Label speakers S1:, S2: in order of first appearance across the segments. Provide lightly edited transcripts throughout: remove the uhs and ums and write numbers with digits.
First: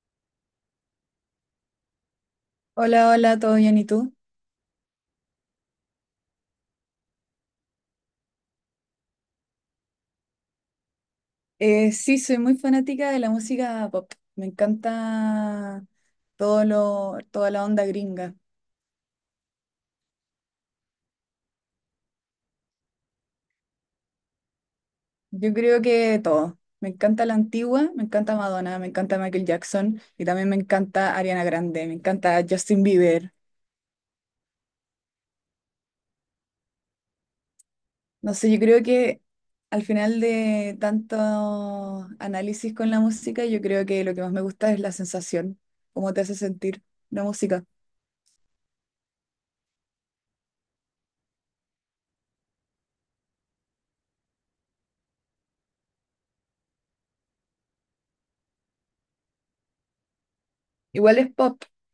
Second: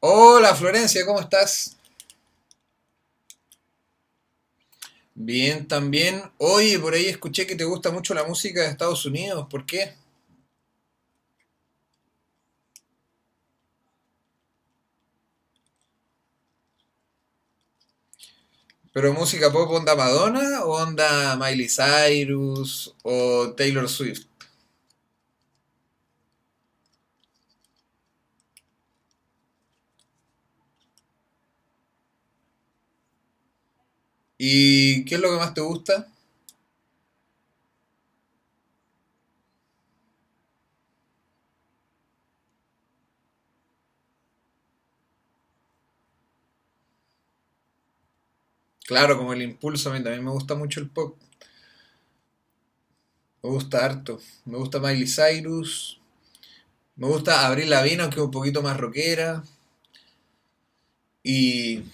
S1: Hola Florencia, ¿cómo estás?
S2: Hola, hola, ¿todo bien? ¿Y tú?
S1: Bien, también. Oye, por ahí escuché que te gusta mucho la música de Estados Unidos, ¿por qué?
S2: Sí, soy muy fanática de la música pop. Me encanta toda la onda gringa.
S1: ¿Pero música pop onda Madonna o onda Miley Cyrus o Taylor Swift?
S2: Yo creo que todo. Me encanta la antigua, me encanta Madonna, me encanta Michael Jackson y también me encanta Ariana Grande, me encanta Justin Bieber.
S1: ¿Y qué es lo que más te gusta?
S2: No sé, yo creo que al final de tanto análisis con la música, yo creo que lo que más me gusta es la sensación, cómo te hace sentir la música.
S1: Claro, como el impulso, a mí también me gusta mucho el pop. Me gusta harto. Me gusta Miley Cyrus. Me gusta Avril Lavigne, aunque un poquito más rockera.
S2: Igual es pop,
S1: Y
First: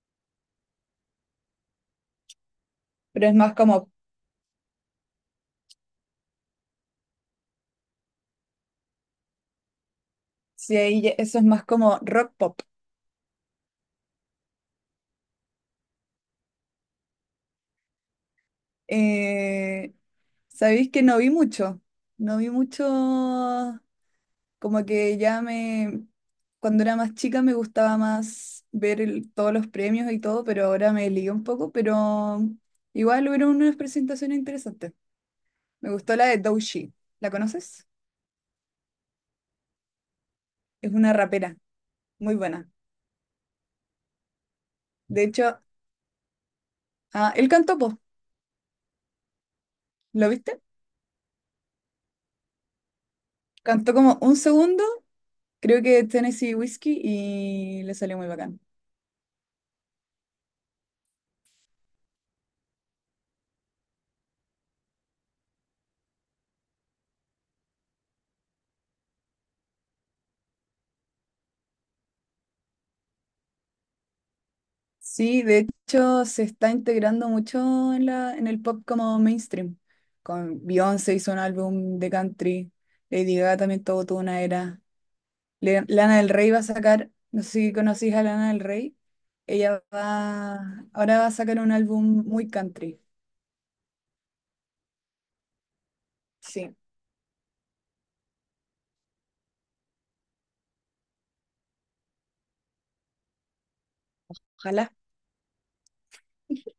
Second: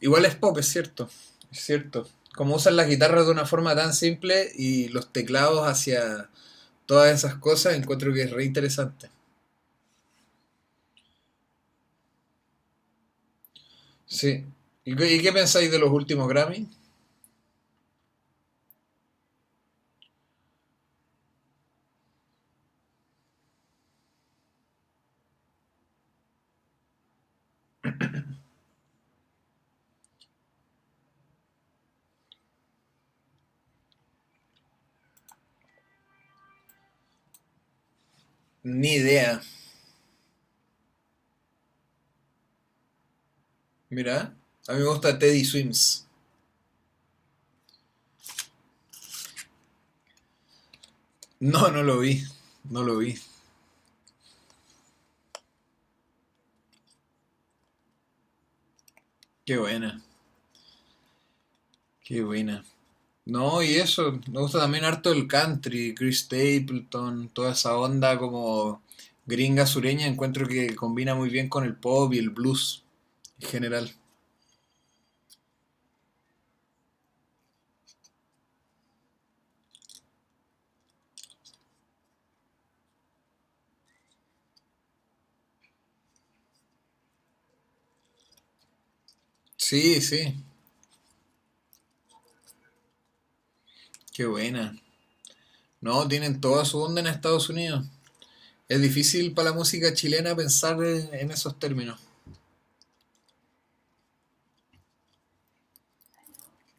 S1: igual es pop, es cierto. Es cierto. Como usan las guitarras
S2: pero
S1: de
S2: es
S1: una
S2: más
S1: forma
S2: como.
S1: tan simple y los teclados hacia todas esas cosas, encuentro que es re interesante.
S2: Sí, eso es más como rock pop.
S1: Sí. Y qué pensáis de los últimos Grammy?
S2: Eh, Sabéis que no vi mucho, no vi mucho, como que ya me, cuando era más chica me gustaba más ver todos los premios y todo, pero ahora me ligué un poco, pero igual hubieron unas presentaciones interesantes. Me gustó la de Doechii, ¿la conoces?
S1: Ni idea.
S2: Es una rapera, muy buena.
S1: Mira, a mí me gusta
S2: De
S1: Teddy
S2: hecho,
S1: Swims.
S2: ah, él cantó, po, ¿lo viste?
S1: No, no lo vi. No lo vi.
S2: Cantó como un segundo, creo que Tennessee Whiskey y le salió muy bacán.
S1: Qué buena. Qué buena. No, y eso, me gusta también harto el country, Chris Stapleton, toda esa onda como gringa sureña, encuentro que combina muy bien con el pop y el blues en general.
S2: Sí, de hecho se está integrando mucho en en el pop como mainstream. Con Beyoncé hizo un álbum de country, Lady Gaga también todo tuvo una era. Lana del Rey va a sacar, no sé si conocís a Lana del Rey,
S1: Sí, sí,
S2: ahora va a sacar un álbum muy country.
S1: qué buena. No, tienen toda
S2: Sí,
S1: su onda en Estados Unidos. Es difícil para la música chilena pensar en esos términos.
S2: ojalá.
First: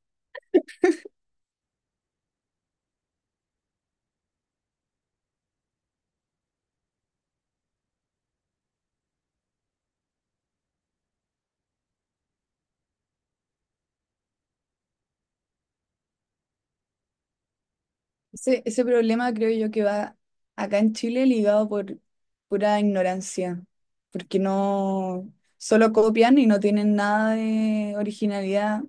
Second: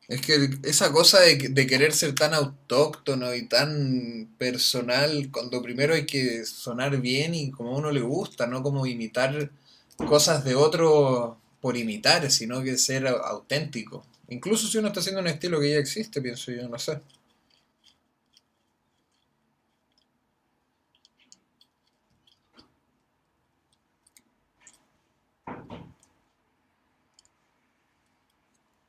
S1: Es que esa cosa de querer ser tan autóctono y tan personal, cuando primero hay que sonar bien y como a uno le gusta, no como imitar cosas de otro por imitar, sino que ser auténtico. Incluso si uno está haciendo un estilo que ya existe, pienso yo, no sé.
S2: Ese problema creo yo que va acá en Chile ligado por pura ignorancia, porque no, solo copian y no tienen nada de originalidad.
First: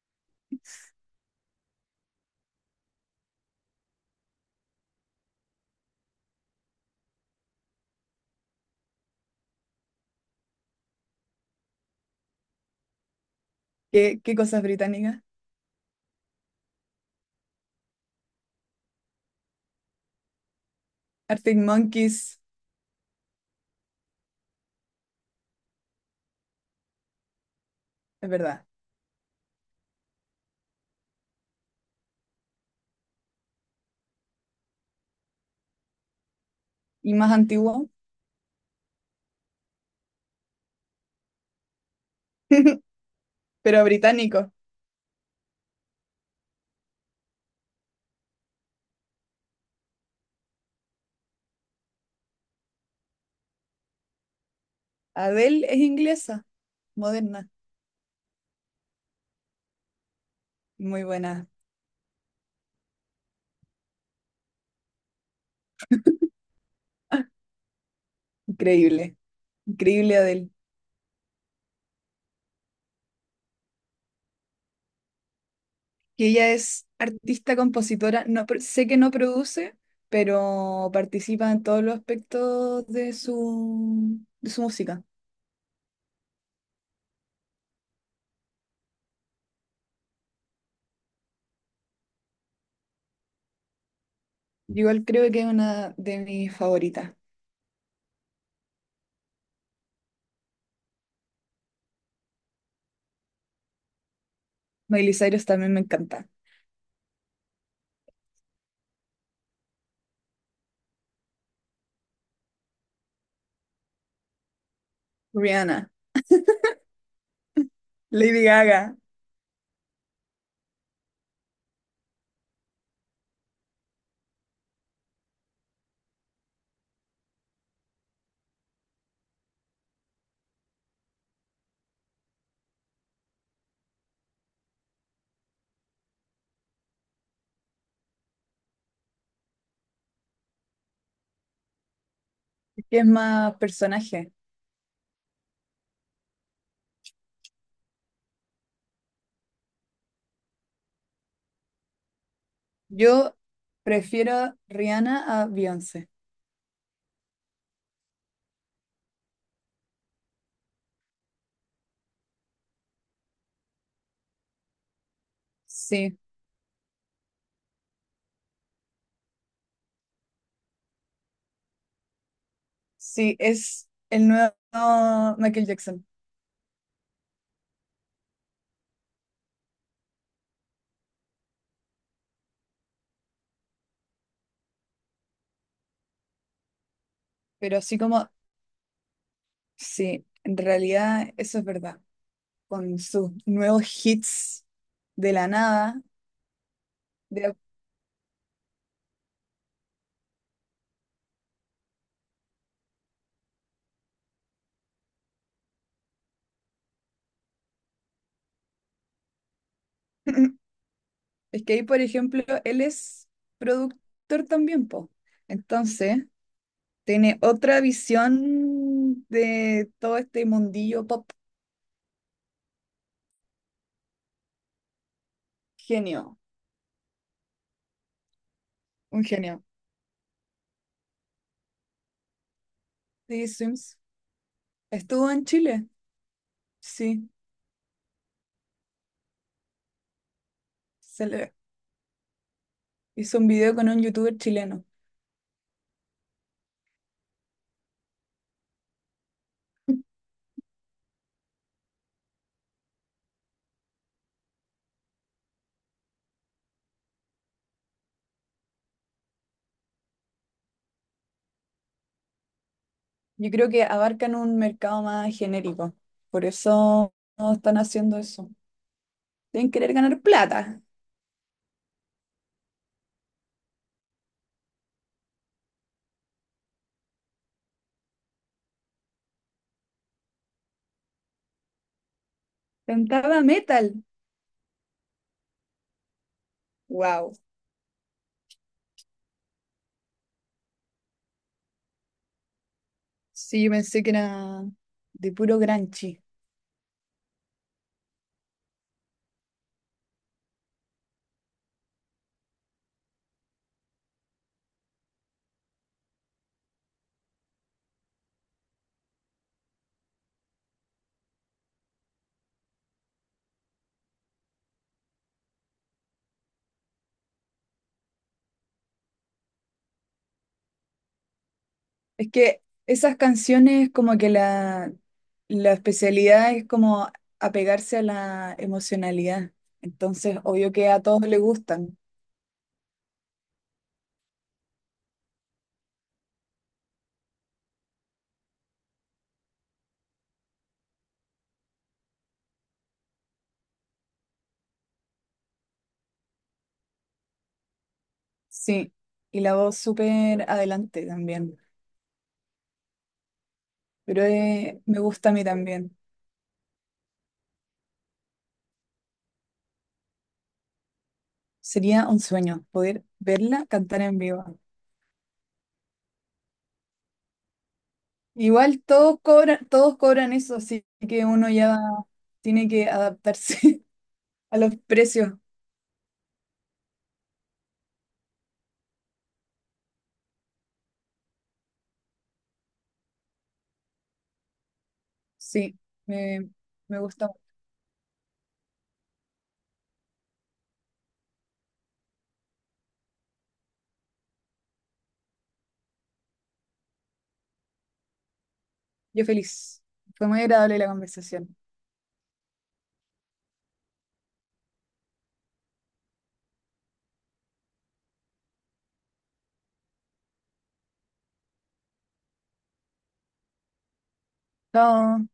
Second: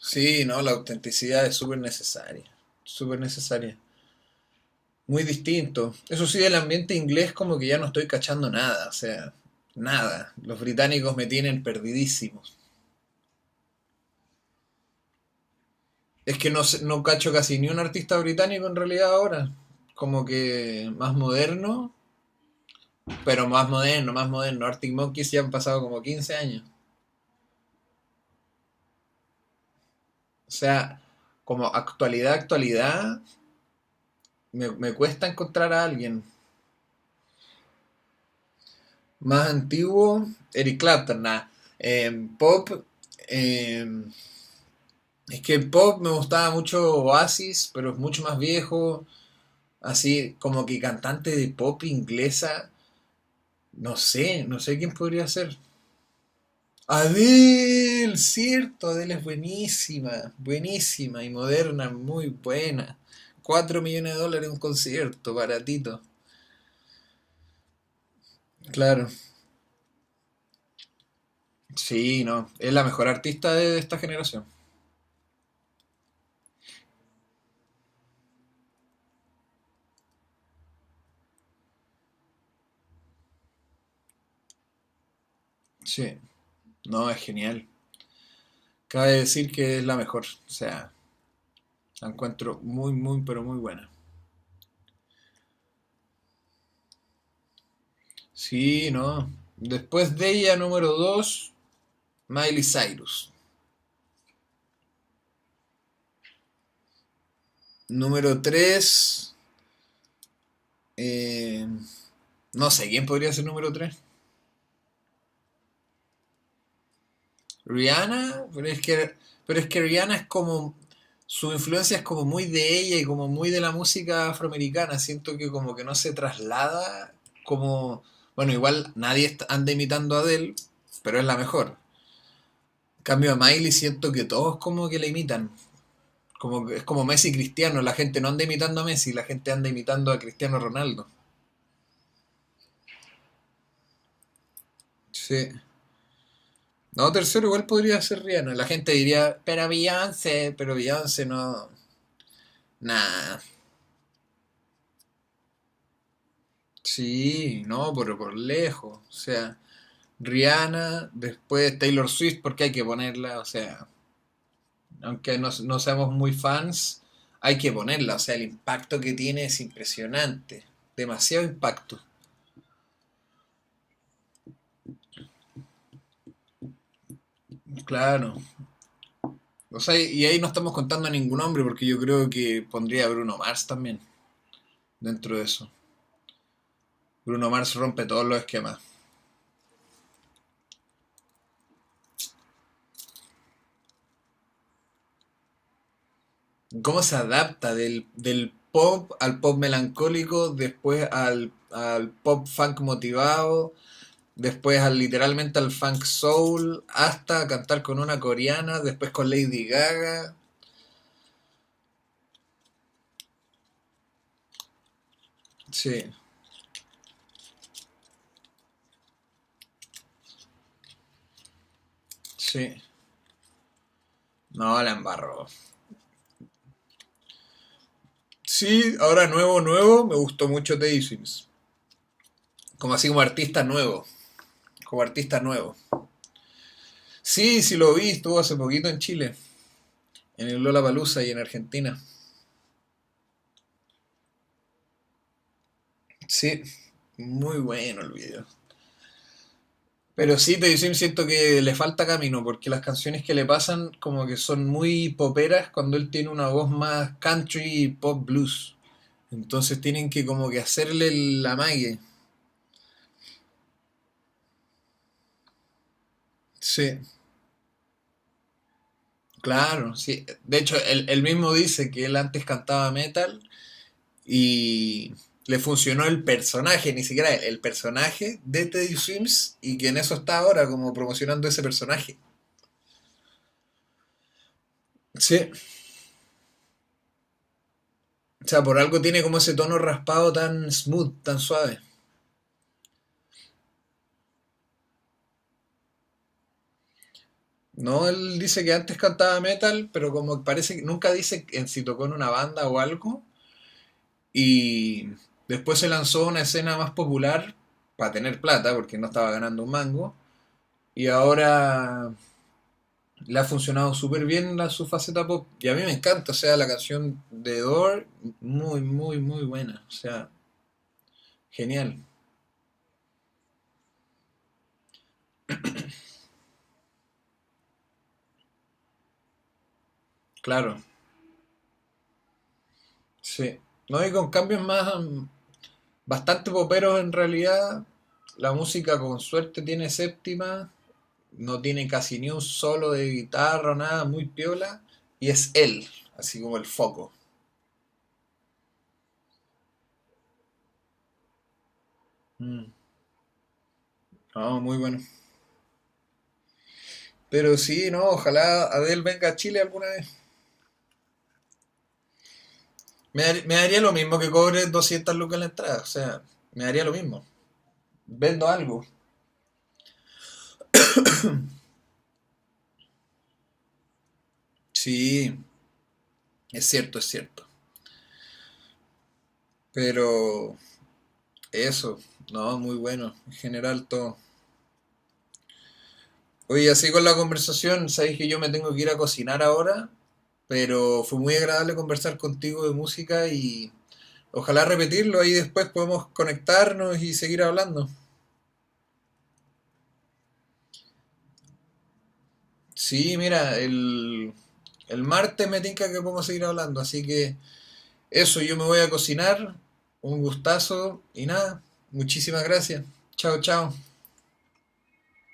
S1: Sí, no, la autenticidad es súper necesaria, súper necesaria. Muy distinto. Eso sí, del ambiente inglés como que ya no estoy cachando nada, o sea, nada. Los británicos me tienen perdidísimo.
S2: ¿Qué cosas británicas?
S1: Es que no, no cacho casi ni un artista británico en realidad ahora. Como que más
S2: Arctic
S1: moderno,
S2: Monkeys,
S1: pero más moderno, más moderno. Arctic Monkeys ya han pasado como 15 años.
S2: es verdad.
S1: O sea, como actualidad, actualidad, me cuesta encontrar a alguien.
S2: Y más antiguo,
S1: Más antiguo, Eric Clapton, nada. Pop,
S2: pero
S1: eh,
S2: británico.
S1: es que el pop me gustaba mucho Oasis, pero es mucho más viejo. Así como que cantante de pop inglesa, no sé, no sé quién podría ser.
S2: Adele es inglesa, moderna.
S1: Adele, cierto, Adele es buenísima,
S2: Muy
S1: buenísima y
S2: buena.
S1: moderna, muy buena. 4 millones de dólares un concierto, baratito. Claro,
S2: Increíble. Increíble Adele.
S1: sí, no, es la mejor artista de esta generación.
S2: Que ella es artista, compositora. No, sé que no produce, pero participa en todos los aspectos de de su música.
S1: Sí, no, es genial. Cabe decir que es la mejor, o sea, la encuentro muy, muy, pero muy buena.
S2: Yo igual creo que es una de mis favoritas.
S1: Sí, no. Después de ella, número 2, Miley Cyrus.
S2: Miley Cyrus también me encanta.
S1: Número 3, no sé, ¿quién podría ser número tres?
S2: Rihanna, Lady
S1: Rihanna, pero es
S2: Gaga,
S1: que, pero es que Rihanna es como, su influencia es como muy de ella y como muy de la música afroamericana. Siento que como que no se traslada como, bueno, igual nadie anda imitando a Adele, pero es la mejor. En cambio a Miley siento que todos como que la imitan. Como, es como Messi y Cristiano, la gente no anda imitando a Messi, la gente anda imitando a Cristiano Ronaldo.
S2: que es más personaje.
S1: Sí. No, tercero igual podría ser Rihanna. La gente diría, pero Beyoncé no.
S2: Yo
S1: Nah,
S2: prefiero a Rihanna a Beyoncé.
S1: sí, no, pero por lejos. O sea, Rihanna, después Taylor Swift, porque hay que ponerla, o sea, aunque no, no seamos
S2: Sí,
S1: muy fans, hay que ponerla. O sea, el impacto que tiene es impresionante. Demasiado impacto.
S2: sí, es el nuevo Michael Jackson.
S1: Claro. O sea, y ahí no estamos contando a ningún hombre, porque yo creo que pondría a Bruno Mars también dentro de eso. Bruno Mars
S2: Pero así
S1: rompe todos
S2: como,
S1: los esquemas.
S2: sí, en realidad eso es verdad. Con sus nuevos hits de la nada.
S1: ¿Cómo se
S2: de-
S1: adapta del pop al pop melancólico, después al pop funk motivado? Después al, literalmente al funk soul, hasta cantar con una coreana, después con Lady Gaga.
S2: Es que ahí, por ejemplo, él es productor también, po.
S1: Sí,
S2: Entonces, tiene otra visión de todo este mundillo pop.
S1: sí. No, la embarro.
S2: Genio,
S1: Sí,
S2: un
S1: ahora nuevo,
S2: genio.
S1: nuevo, me gustó mucho Teddy Swims. Como así como
S2: Sí,
S1: artista
S2: Swims.
S1: nuevo, como
S2: Estuvo
S1: artista
S2: en
S1: nuevo.
S2: Chile, sí.
S1: Sí, sí lo vi, estuvo hace poquito en Chile, en el Lola Palusa
S2: Se
S1: y en
S2: le
S1: Argentina.
S2: hizo un video con un youtuber chileno.
S1: Sí, muy bueno el video. Pero sí, Teddy Swims siento que le falta camino, porque las canciones que le pasan como que son muy poperas cuando él tiene una voz más country y pop blues. Entonces tienen que como que hacerle el amague.
S2: Yo creo que abarcan un mercado más genérico. Por
S1: Sí,
S2: eso no están haciendo eso. Deben querer
S1: claro,
S2: ganar
S1: sí. De hecho,
S2: plata.
S1: él mismo dice que él antes cantaba metal y le funcionó el personaje, ni siquiera él, el personaje de Teddy Swims y que en eso está ahora como promocionando ese personaje.
S2: Cantaba metal.
S1: Sí,
S2: Wow.
S1: o sea, por algo tiene como ese tono raspado tan smooth, tan suave.
S2: Sí, yo pensé que era de puro granchi.
S1: No, él dice que antes cantaba metal, pero como parece que nunca dice en si tocó en una banda o algo. Y después se lanzó a una escena más popular para tener plata, porque no estaba ganando un mango. Y ahora le ha funcionado súper bien su faceta pop. Y a mí me encanta, o sea, la canción de Door, muy, muy, muy buena. O sea, genial,
S2: Es que esas canciones como que la especialidad es como apegarse a la emocionalidad. Entonces, obvio
S1: claro,
S2: que a todos les gustan.
S1: sí. No, y con cambios más, bastante poperos en realidad. La música con suerte tiene séptima, no tiene casi ni un solo de guitarra o nada, muy piola, y es él, así como el foco.
S2: Sí. Y la voz súper adelante también.
S1: Mm. No, muy
S2: Me
S1: bueno.
S2: gusta a mí también.
S1: Pero sí, no, ojalá Adele venga a Chile alguna vez.
S2: Sería un sueño poder
S1: Me
S2: verla
S1: daría lo
S2: cantar
S1: mismo
S2: en
S1: que
S2: vivo.
S1: cobre 200 lucas en la entrada, o sea, me daría lo mismo. Vendo
S2: Igual
S1: algo.
S2: todos cobran eso, así que uno ya tiene que adaptarse a los precios.
S1: Sí, es cierto, es cierto. Pero eso, no, muy bueno, en general todo.
S2: Sí, me,
S1: Oye, así
S2: me
S1: con la
S2: gusta.
S1: conversación, sabéis que yo me tengo que ir a cocinar ahora, pero fue muy agradable conversar contigo de música y ojalá repetirlo, ahí después podemos conectarnos y seguir hablando.
S2: Yo feliz. Fue muy agradable la conversación.
S1: Sí, mira, el martes me tinca que podemos seguir hablando, así que eso, yo me voy a cocinar, un gustazo y nada, muchísimas gracias. Chao, chao.
S2: Chao.